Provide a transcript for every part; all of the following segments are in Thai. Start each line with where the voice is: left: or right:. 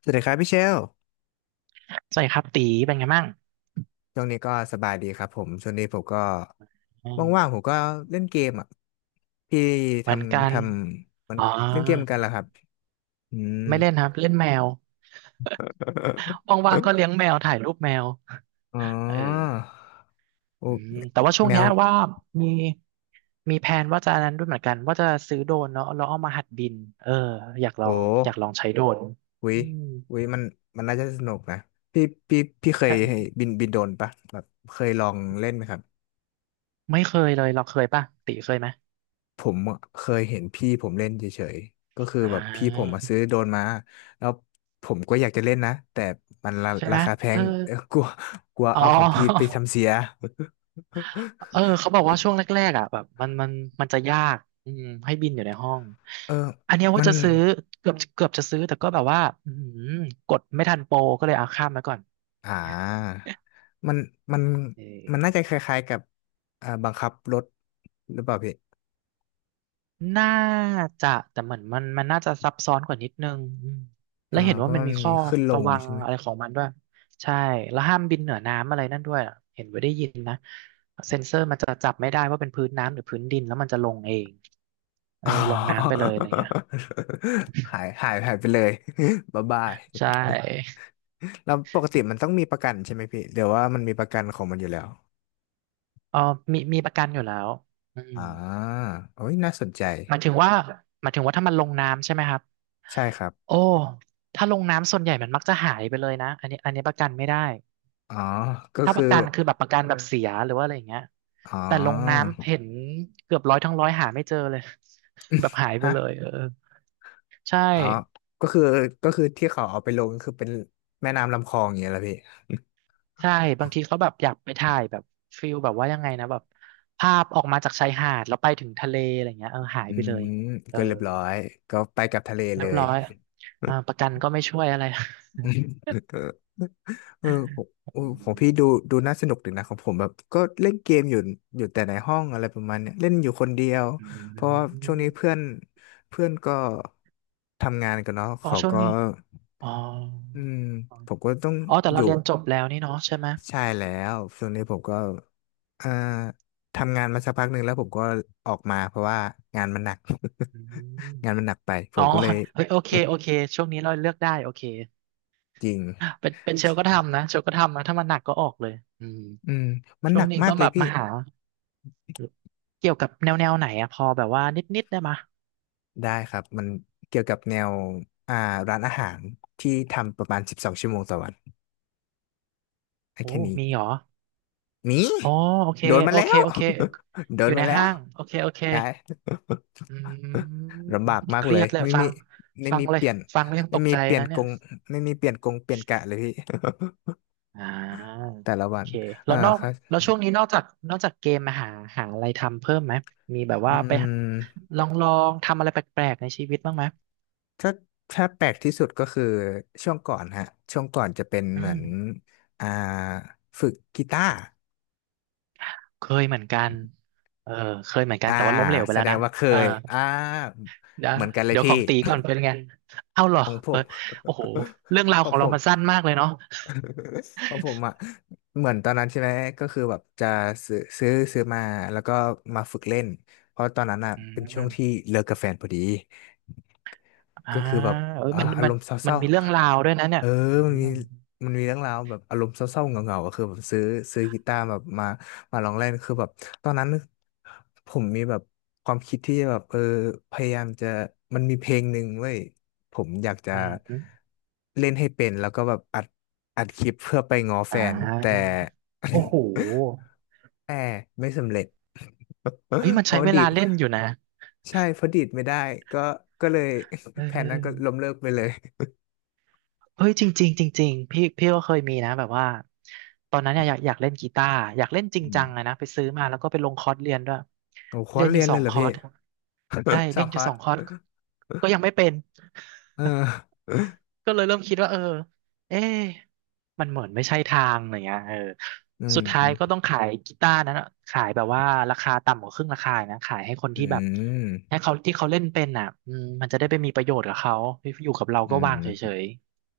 left: สวัสดีครับพี่เชล
right: สวัสดีครับตีเป็นไงบ้าง
left: ช่วงนี้ก็สบายดีครับผมช่วงนี้ผมก็
right: อื
left: ว่างๆผ
right: ม
left: มก็เล่นเกมอ่ะพี่ท
right: เหมือนกั
left: ำท
right: น
left: ำมัน
right: อ๋อ
left: เล่นเกมเหมือนกันเหรอครับอืม
right: ไม่เล่นครับเล่นแมวว่างๆก็เลี้ยงแมวถ่ายรูปแมว
left: อ๋อ
right: เออ
left: โอ้
right: อืมแต่ว่าช่วง
left: แม
right: เนี้
left: ว
right: ยว่ามีมีแผนว่าจะนั้นด้วยเหมือนกันว่าจะซื้อโดรนเนาะแล้วเอามาหัดบินเอออยากลอ
left: โอ้
right: งอยากลองใช้โดรน
left: หุย
right: อืม
left: หุยมันน่าจะสนุกนะพี่พี่เคย
right: ใช่
left: บินโดรนปะแบบเคยลองเล่นไหมครับ
right: ไม่เคยเลยเราเคยป่ะตีเคยไหม
left: ผมเคยเห็นพี่ผมเล่นเฉยๆ ก็คือ
right: อ่
left: แบบพี่ผม
right: า
left: มาซื้อโดรนมาแล้วผมก็อยากจะเล่นนะแต่มัน
right: ใช่
left: รา
right: ไหม
left: คาแพ
right: เออ
left: งเอ้อกลัวกลัว
right: อ๋
left: เอาของพี่ไป
right: อ
left: ทำเสีย
right: เออ เขาบอกว่าช่วงแรกๆอ่ะแบบมันจะยากอืมให้บินอยู่ในห้อง
left: เออ
right: อันเนี้ยว่า
left: มัน
right: จะซื้อเกือบจะซื้อแต่ก็แบบว่าอืมกดไม่ทันโปรก็เลยเอาข้ามไว้ก่อน
left: อ่ามันมัน
right: เออ
left: น่าจะคล้ายๆกับบังคับรถหรือเปล่าพี่
right: น่าจะแต่เหมือนมันน่าจะซับซ้อนกว่านิดนึงอืมแล้วเห็น
left: เพ
right: ว่า
left: ราะ
right: มัน
left: มัน
right: มีข้
left: มี
right: อ
left: ขึ้นล
right: ระ
left: ง
right: วัง
left: ใช่ไหม
right: อะไรของมันด้วยใช่แล้วห้ามบินเหนือน้ำอะไรนั่นด้วยอะเห็นไว้ได้ยินนะเซ็นเซอร์มันจะจับไม่ได้ว่าเป็นพื้นน้ำหรือพื้นดินแล้วมันจะลงเองเออ
left: อ๋อ
right: ลงน้ำไปเลยอะไรเงี้ย
left: หายหายหายไปเลย บ๊ายบาย
right: ใช่
left: แล้วปกติมันต้องมีประกันใช่ไหมพี่เดี๋ยวว่ามันมีประกันของมันอยู่แล้ว
right: เออมีประกันอยู่แล้วอืม
left: อ่าโอ้ยน่าสนใจ
right: หมัายนถึงว่าหมายถึงว่าถ้ามันลงน้ำใช่ไหมครับ
left: ใช่ครับ
right: โอ้ถ้าลงน้ำส่วนใหญ่มันมักจะหายไปเลยนะอันนี้ประกันไม่ได้
left: อ๋อก็
right: ถ้าป
left: คือ
right: ระกันคือแบบประกันแบบเสียหรือว่าอะไรอย่างเงี้ย
left: อ๋อ
right: แต่ลงน้ำเห็นเกือบร้อยทั้งร้อยหาไม่เจอเลย แบบหายไปเลย
left: ฮะ
right: เออใช่
left: อ๋อก็คือก็คือที่เขาเอาไปลงก็คือเป็นแม่น้ำลำคลองอย่างเงี้ยละพี่
right: ใช่ บางทีเขาแบบอยากไปถ่ายแบบฟิลแบบว่ายังไงนะแบบภาพออกมาจากชายหาดแล้วไปถึงทะเลอะไรเงี้ยเออหา ย
left: อื
right: ไปเล
left: ม
right: ยเออ
left: ก็เรียบร้อยก็ไปกับทะเล
right: เรี
left: เล
right: ยบ
left: ย
right: ร้อยอ่าประกันก็ไม่ช่วยอะไร
left: เออผมเออ
right: อื
left: ของ
right: ม
left: พี่ดูน่าสนุกดีนะของผมแบบก็เล่นเกมอยู่แต่ในห้องอะไรประมาณเนี้ยเล่นอยู่คนเดียว
right: อื
left: เพราะว่าช่วงนี้
right: ม
left: เพื่อนเพื่อนก็ทำงานกันเนาะ
right: อ๋อ
left: เขา
right: ช่วง
left: ก็
right: นี้อ๋อ
left: อืมผมก็ต้อง
right: อ๋อแต่
left: อ
right: เรา
left: ยู่
right: เรียนจบแล้วนี่เนาะใช่ไหม
left: ใช่แล้วช่วงนี้ผมก็เอ่อทำงานมาสักพักหนึ่งแล้วผมก็ออกมาเพราะว่างานมันหนัก
right: อืม
left: งานมันหนักไปผ
right: อ๋อ
left: มก็เลย
right: เฮ้ยโอเคโอเคช่วงนี้เราเลือกได้โอเค
left: จริง
right: เป็นเป็นเชลก็ทำนะเชลก็ทำนะถ้ามันหนักก็ออกเลยอืม
left: อืมมัน
right: ช่
left: ห
right: ว
left: นั
right: ง
left: ก
right: นี้
left: มา
right: ก็
left: กเล
right: แบ
left: ย
right: บ
left: พี่
right: มาหาเกี่ยวกับแนวแนวไหนอะพอแบบว่านิดนิดได้มะ
left: ได้ครับมันเกี่ยวกับแนวอ่าร้านอาหารที่ทำประมาณ12 ชั่วโมงต่อวันได้
right: โอ้
left: แค่นี้
right: มีเหรอ
left: หนี่
right: อ๋อโอเค
left: โดนมา
right: โอ
left: แล้
right: เค
left: ว
right: โอเค
left: โด
right: อ
left: น
right: ยู่ใน
left: มาแล้ว
right: ห้างโอเคโอเค
left: ได้
right: อื ม
left: ลำบากมาก
right: เค
left: เล
right: รีย
left: ย
right: ดเลย
left: ไม่
right: ฟั
left: มี
right: ง
left: ไม่
right: ฟัง
left: มี
right: เล
left: เป
right: ย
left: ลี่ยน
right: ฟังแล้วยังต
left: ไม่
right: ก
left: มี
right: ใจ
left: เปลี่ยน
right: นะ
left: ก
right: เนี่ย
left: งไม่มีเปลี่ยนกงเปลี่ยนกะเลยพี่
right: อ่า
left: แต่ละ
right: โอ
left: วัน
right: เคแล้วนอก
left: ครับ
right: แล้วช่วงนี้นอกจากนอกจากเกมมาหาหาอะไรทำเพิ่มไหมมีแบบ
left: อื
right: ว่าไปหา
left: ม
right: ลองลองทำอะไรแปลกๆในชีวิตบ้างไหม
left: ถ้าถ้าแปลกที่สุดก็คือช่วงก่อนฮะช่วงก่อนจะเป็น
right: อื
left: เหมือ
right: ม
left: นอ่าฝึกกีตาร์
right: เคยเหมือนกันเออเคยเหมือนกัน
left: อ่า
right: แต่ว่าล้มเหลวไป
left: แส
right: แล้ว
left: ดง
right: นะ
left: ว่าเค
right: เออ
left: ย
right: เดี๋ยว
left: เหมือนกันเลย
right: เดี๋ยวข
left: พี่
right: องตีก่อนเป็นไง เอ้าเหร อ
left: ของผ
right: เออ
left: ม
right: โอ้โหเรื่อง รา
left: เพ
right: วขอ
left: ราะ
right: ง
left: ผ
right: เรา
left: ม
right: มันสั้นมากเลยเนาะ
left: เพราะผมอ่ะเหมือนตอนนั้นใช่ไหมก็คือแบบจะซื้อมาแล้วก็มาฝึกเล่นเพราะตอนนั้นอ่ะ
right: อื
left: เป็นช่วงที่
right: ม
left: เลิกกับแฟนพอดี
right: อ่า
left: ก็คือแบบ
right: เอ้ยมัน
left: อา
right: มั
left: ร
right: น
left: มณ์เศ
right: มัน
left: ร้า
right: มีเรื่องราวด้วยนะ
left: ๆ
right: เนี่
left: เอ
right: ย
left: อ
right: อื
left: มันมี
right: ม
left: มันมีเรื่องราวแบบอารมณ์เศร้าๆเหงาๆก็คือแบบซื้อกีตาร์แบบมาลองเล่นคือแบบตอนนั้นผมมีแบบความคิดที่จะแบบเออพยายามจะมันมีเพลงหนึ่งเว้ยผมอยากจะ
right: อืมอม
left: เล่นให้เป็นแล้วก็แบบอัดคลิปเพื่อไปง้อแฟ
right: อ่
left: นแต่
right: าโอ้โห
left: แต่ไม่สำเร็จ
right: เฮ้ยมัน
left: เพ
right: ใช้
left: ราะว่า
right: เว
left: ดี
right: ลา
left: ด
right: เล่นอยู่นะ
left: ใช่เพราะดีดไม่ได้ก็ก็เลย
right: เ
left: แผนนั้นก็
right: ออ
left: ล้มเลิกไปเลย
right: เฮ้ยจริงๆจริงๆพี่ก็เคยมีนะแบบว่าตอนนั้นเนี่ยอยากเล่นกีตาร์อยากเล่นจริง
left: อื
right: จังอะ
left: ม
right: นะไปซื้อมาแล้วก็ไปลงคอร์สเรียนด้วย
left: โอ้คอ
right: เรี
left: ร์ส
right: ยนอ
left: เรี
right: ยู่
left: ยน
right: ส
left: เล
right: อ
left: ย
right: ง
left: เหรอ
right: คอ
left: พี่
right: ร์สใช่
left: ส
right: เล่
left: อ
right: น
left: ง
right: อ
left: ค
right: ยู่
left: อ
right: ส
left: ร์
right: องคอร์ส
left: ส
right: ก็ยังไม่เป็น
left: เออ
right: ก็เลยเริ่มคิดว่าเออเอ๊ะมันเหมือนไม่ใช่ทางอะไรเงี้ยเออ
left: อืม
right: สุดท้ายก็
left: อ
right: ต้องขายกีตาร์นั้นอะขายแบบว่าราคาต่ำกว่าครึ่งราคานะขายให้คน
left: ื
right: ที่แบบ
left: ม
right: ให้เขาที่เขาเล่นเป็นอ่ะอืมมันจะได้ไปมีประโยชน์กับเขาอยู่กับเรา
left: อื
right: ก็
left: ม
right: วางเฉย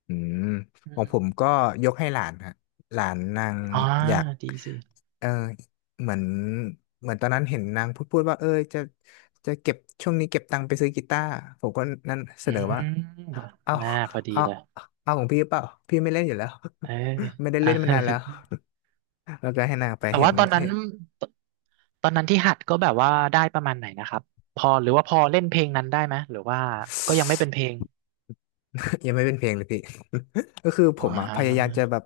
left: อืม
right: ๆอื
left: ของผ
right: ม
left: มก็ยกให้หลานฮะหลานนาง
right: อ๋อ
left: อยาก
right: ดีสิ
left: เออเหมือนเหมือนตอนนั้นเห็นนางพูดว่าเออจะเก็บช่วงนี้เก็บตังค์ไปซื้อกีตาร์ผมก็นั่นเส
right: อื
left: นอว่า
right: ม
left: เอา
right: น่าพอดี
left: เอา
right: เลย
left: เอาของพี่เปล่าพี่ไม่เล่นอยู่แล้ว
right: เออ
left: ไม่ได้
right: อ่ะ
left: เล่นมานานแล้ว แล้วก็ให้นางไป
right: แต่
left: เห็
right: ว่า
left: น
right: ตอนนั้
left: เห็
right: น
left: น
right: ตตอนนั้นที่หัดก็แบบว่าได้ประมาณไหนนะครับพอหรือว่าพอเล่นเพลงนั้นได้ไหมหรือว่าก็ยังไม่เป็นเพลง
left: ยังไม่เป็นเพลงเลยพี่ ก็คือผ
right: อ๋
left: มอะพยายาม
right: อ
left: จะแบบ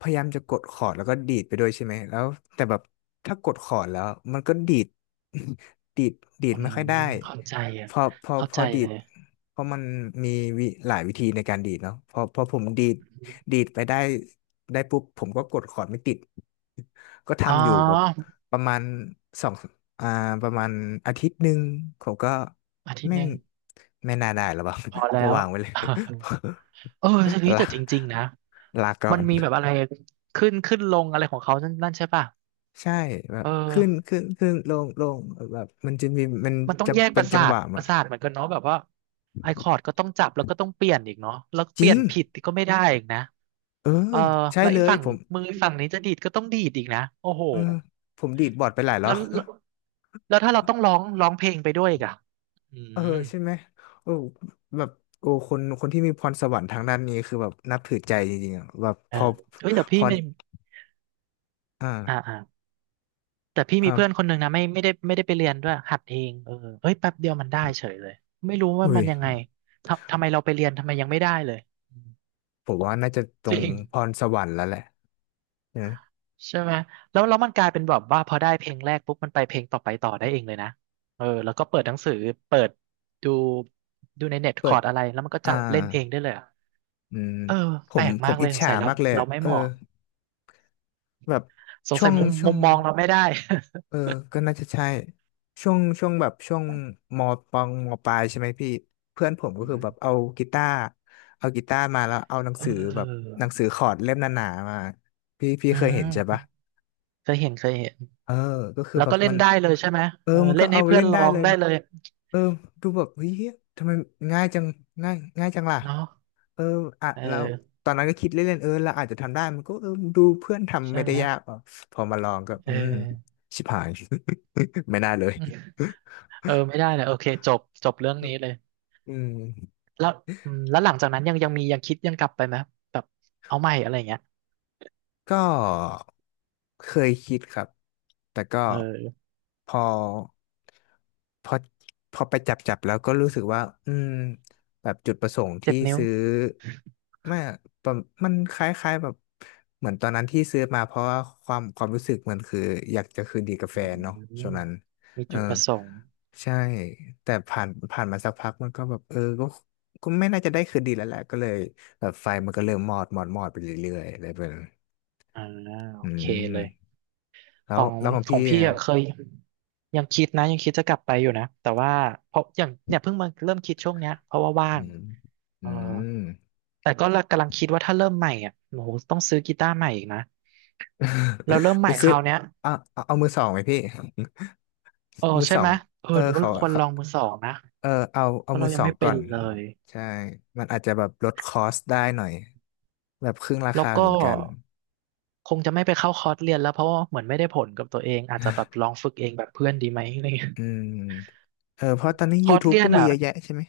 left: พยายามจะกดคอร์ดแล้วก็ดีดไปด้วยใช่ไหมแล้วแต่แบบถ้ากดคอร์ดแล้วมันก็ดีด ดีดดี
right: อื
left: ดไม่
right: ม
left: ค่อยได้
right: เข้าใจอ่ะ
left: พอพอ
right: เข้า
left: พอ
right: ใจ
left: ดี
right: เล
left: ด
right: ย
left: เพราะมันมีหลายวิธีในการดีดเนาะพอผมดีดไปได้ได้ปุ๊บผมก็กดคอร์ดไม่ติด ก็
right: อ๋อ
left: ทำอยู่แบบประมาณสองอ่าประมาณอาทิตย์หนึ่งผมก็
right: อาทิตย์
left: ไม่
right: หนึ่ง
left: ไม่น่าได้หรอเปล่า
right: พอ แล้
left: ก็
right: ว
left: วางไว้เลย
right: เออจะนี้ ย
left: ลา
right: แต่จริงๆนะ
left: ลาก่อ
right: มัน
left: น
right: มีแบบอะไรขึ้นลงอะไรของเขานั่นใช่ป่ะ
left: ใช่แบบ
right: เออ
left: ขึ้นขึ้น ขึ้น ลง ลงแบบมัน
right: มันต้อง
left: จะ
right: แยกป
left: เป็น
right: ระ
left: จั
right: สา
left: งห
right: ท
left: วะ
right: ป
left: มัน
right: ระสาทเหมือนกันเนาะแบบว่าไอคอร์ดก็ต้องจับแล้วก็ต้องเปลี่ยนอีกเนาะแล้ว
left: จ
right: เปลี่
left: ริ
right: ย
left: ง
right: นผิดก็ไม่ได้อีกนะ
left: เออ
right: เออ
left: ใช่
right: แล้ว
left: เล
right: ไอ้
left: ย
right: ฝั่ง
left: ผม
right: มือฝั่งนี้จะดีดก็ต้องดีดอีกนะโอ้โห
left: เออผมดีดบอร์ดไปหลายร
right: แล้
left: อบ
right: วแล้ วแล้วถ้าเราต้องร้องร้องเพลงไปด้วยอีกอะอื
left: เออ
right: ม
left: ใช่ไหมโอ้แบบโอ้คนที่มีพรสวรรค์ทางด้านนี้ คือแบบนับถือใจจริงๆอะแบบพ
right: เอ
left: อ
right: อเฮ้ยแต่
left: พ
right: พี่
left: อ
right: ไม่อ่า
left: อ่า
right: อ่าแต่พี่มีเพื่อน
left: อ่า
right: คนหนึ่งนะไม่ได้ไปเรียนด้วยหัดเองเออเฮ้ยแป๊บเดียวมันได้เฉยเลยไม่รู้ว่า
left: อุ้
right: มั
left: ย
right: นยังไงทำไมเราไปเรียนทำไมยังไม่ได้เลยอืม
left: ผมว่าน่าจะตร
right: จริ
left: ง
right: ง
left: พรสวรรค์แล้วแหละนะ
right: ใช่ไหมแล้วมันกลายเป็นแบบว่าพอได้เพลงแรกปุ๊บมันไปเพลงต่อไปต่อได้เองเลยนะเออแล้วก็เปิดหนังสือเปิดดูดูในเน็ตค
left: เปิ
right: อ
left: ด
right: ร์ดอะไรแล้วมันก็
left: อ่า
right: จับเล่นเองได้เลยอะ
left: อืม
right: เออ
left: ผ
right: แปล
left: ม
right: ก
left: ผ
right: มา
left: ม
right: กเล
left: อิ
right: ย
left: จ
right: สง
left: ฉา
right: สัยเรา
left: มากเลย
right: เราไม่
left: เออ
right: เหมาะ
left: แบบ
right: สง
left: ช่ว
right: สัย
left: ง
right: มุม
left: ช่ว
right: มุ
left: ง
right: มมองเราไม่ได้
left: เออก็น่าจะใช่ช่วงช่วงแบบช่วงมมปลายใช่ไหมพี่เพื่อนผมก็
right: อื
left: คือแบบ
right: ม
left: กีตาร์เอากีตาร์มาแล้วเอาหนัง
right: เ
left: สือแบบ
right: ออ
left: หนังสือคอร์ดเล่มหนาๆมาพี่
right: อื
left: เคย
right: ม
left: เห็นใช่ปะ
right: เคยเห็นเคยเห็น
left: เออก็คือ
right: แล้ว
left: แบ
right: ก็
left: บ
right: เล่นได้เลยใช่ไหมเออ
left: มันก็
right: เล่นให้
left: เอา
right: เพื่อ
left: เล่
right: น
left: น
right: ร้
left: ได้
right: อง
left: เลย
right: ได้เลย
left: เออดูแบบเฮ้ยทำไมง่ายจังง่ายง่ายจังล่ะ
right: เนาะ
left: เอออ่ะ
right: เ
left: เรา
right: ออ
left: ตอนนั้นก็คิดเล่นๆเออเราอาจจะทำได้ มันก็เออดูเพื่อนทำ
right: ใช่
left: ไม่ได้
right: ไหม
left: ยากอ่ะพอมาลองก็
right: เ
left: อืม
right: ออ
left: ชิบหาย ไม่น่าเลย
right: เออไม่ได้เลยโอเคจบจบเรื่องนี้เลย
left: อืม
right: แล้วอืมแล้วหลังจากนั้นยังมียังคิดยังกลับไปไหมแบบเอาใหม่อะไรอย่างเงี้ย
left: ก็เคยคิดครับแต่ก็
right: เออ
left: พอพอพอไปจับแล้วก็รู้สึกว่าอืมแบบจุดประสงค์
right: เจ็
left: ที่
right: บนิ้ว
left: ซื้อไม่ประมันคล้ายๆแบบเหมือนตอนนั้นที่ซื้อมาเพราะว่าความรู้สึกมันคืออยากจะคืนดีกับ
right: อื
left: แฟนเนาะช่วง
right: ม
left: นั้น
right: มี
left: เออ
right: จุดประสงค์
left: ใช่ แต่ผ่านมาสักพักมันก็แบบเออก็ไม่น่าจะได้คืนดีแล้วแหละก็เลยแบบไฟมันก็เริ่มมอดมอดมอดไปเรื่อยๆอะไรแบบนั้น
right: อ่าโอ
left: อื
right: เคเลย
left: มแล้
right: ขอ
left: ว
right: ง
left: แล้วของ
right: ขอ
left: พี่
right: งพี่
left: อะ
right: อะเคยยังคิดนะยังคิดจะกลับไปอยู่นะแต่ว่าเพราะอย่างเนี่ยเพิ่งมาเริ่มคิดช่วงเนี้ยเพราะว่าว่า
left: อื
right: ง
left: ม
right: เอ
left: อื
right: อ
left: ม
right: แต่ก็กำลังคิดว่าถ้าเริ่มใหม่อ่ะโอ้โหต้องซื้อกีตาร์ใหม่อีกนะเราเริ่ม ให
left: ไป
right: ม่ค
left: ซื้อ
right: ราวเนี้ย
left: เอามือสองไหมพี่
right: เออ
left: มือ
right: ใช่
left: สอ
right: ไหม
left: ง
right: เออ
left: เออ
right: หรือว่า
left: เขา
right: เราควร
left: เขา
right: ลองมือสองนะ
left: เออเอา
right: เพ
left: เอา
right: ราะ
left: มื
right: เรา
left: อ
right: ยั
left: ส
right: ง
left: อง
right: ไม่เป็
left: ก่อ
right: น
left: น
right: เลย
left: ใช่มันอาจจะแบบลดคอสได้หน่อยแบบครึ่งรา
right: แล้ว
left: คาเห
right: ก็
left: มือนกัน
right: คงจะไม่ไปเข้าคอร์สเรียนแล้วเพราะว่าเหมือนไม่ได้ผลกับตัวเองอาจจะแบบลองฝึกเองแบบเพื่อนดีไหมอะไรเงี้ย
left: อืมเออเพราะตอนนี้
right: คอร์ส
left: YouTube
right: เรีย
left: ก็
right: น
left: มี
right: อ่ะ
left: เยอะแยะใช่ไหม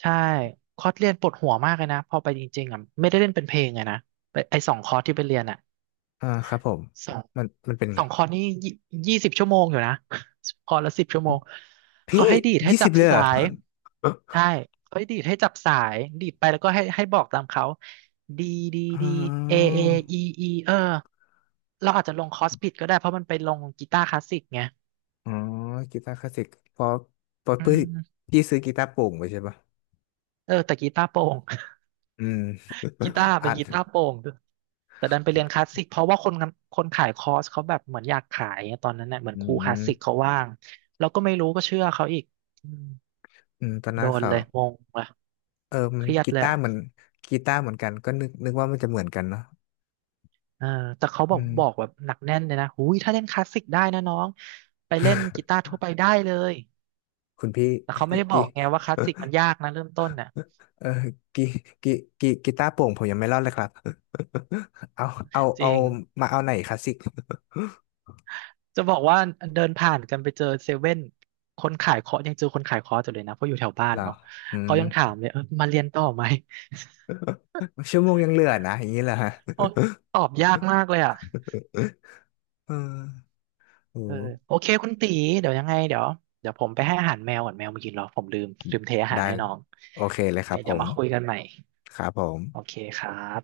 right: ใช่คอร์สเรียนปวดหัวมากเลยนะพอไปจริงๆอ่ะไม่ได้เล่นเป็นเพลงไงนะไปไอสองคอร์สที่ไปเรียนอ่ะ
left: อ่าครับผม
right: สอง
left: มันเป็น
right: ส
left: ไง
right: องคอร์สนี่20 ชั่วโมงอยู่นะ คอร์สละ10 ชั่วโมงเขา
left: พี่
right: ให้ดีดให้
left: ยี่
right: จั
left: สิบ
right: บ
left: เลยเหร
right: สา
left: อ
right: ยใช่เขาให้ดีดให้จับสายดีดไปแล้วก็ให้ให้บอกตามเขาดีดี
left: อ๋
right: ดีเอ
left: อ
right: เออีอีเออเราอาจจะลงคอร์สผิดก็ได้เพราะมันไปลงกีตาร์คลาสสิกไง
left: อ๋อกีตาร์คลาสสิกเพราะ
right: อื
left: พี่
right: ม
left: พี่ซื้อกีตาร์โปร่งไปใช่ปะ
right: เออแต่กีตาร์โปร่ง
left: อืม
right: กีตา ร์
left: อั
right: เป็น
left: ด
right: กีตาร์โปร่งด้วยแต่ดันไปเรียนคลาสสิกเพราะว่าคนคนขายคอร์สเขาแบบเหมือนอยากขายงตอนนั้นเนี่ยเหมือน
left: อื
right: ครูคลาสสิกเขา
left: ม
right: ว่างเราก็ไม่รู้ก็เชื่อเขาอีกอืม
left: อืมตอน
right: โด
left: นั้น
right: น
left: เขา
right: เลยงงเลย
left: เออ
right: เค
left: มัน
right: รียดเลยอะ
left: กีตาร์เหมือนกันก็นึกว่ามันจะเหมือนกันเนาะ
right: เออแต่เขาบ
left: อื
right: อกบอก
left: ม
right: แบบหนักแน่นเลยนะหุยถ้าเล่นคลาสสิกได้นะน้องไปเล่นกีตาร์ทั่วไปได้เลย
left: คุณพี่
right: แต่เขาไม่ ได้บ
left: กี
right: อกไงว่าคลาสสิกมันยากนะเริ่มต้นน่ะ
left: เออกีกีกีกีตาร์โปร่งผมยังไม่รอดเลยครับ เอา
right: จ
left: เอา
right: ริง
left: มาเอาไหนคลาสสิก
right: จะบอกว่าเดินผ่านกันไปเจอเซเว่นคนขายเคาะยังเจอคนขายเคาะอยู่เลยนะเพราะอยู่แถวบ้า
left: เห
right: น
left: รอ
right: เนาะ
left: อื
right: เขา
left: ม
right: ยังถามเลยเออมาเรียนต่อไหม
left: ชั่วโมงยังเหลือนะอย่างนี้เหรอฮะ
right: โอ้ ตอบยากมากเลยอ่ะ
left: เออโอ้
right: เออโอเคคุณตีเดี๋ยวยังไงเดี๋ยวเดี๋ยวผมไปให้อาหารแมวก่อนแมวมากินเหรอผมลืมเทอาหาร
left: ได้
right: ให้น้อง
left: โอเคเลย
right: ยั
left: ค
right: ง
left: รั
right: ไง
left: บผ
right: เดี๋ยว
left: ม
right: มาคุยกันใหม่
left: ครับผ
right: โอ
left: ม
right: เคครับ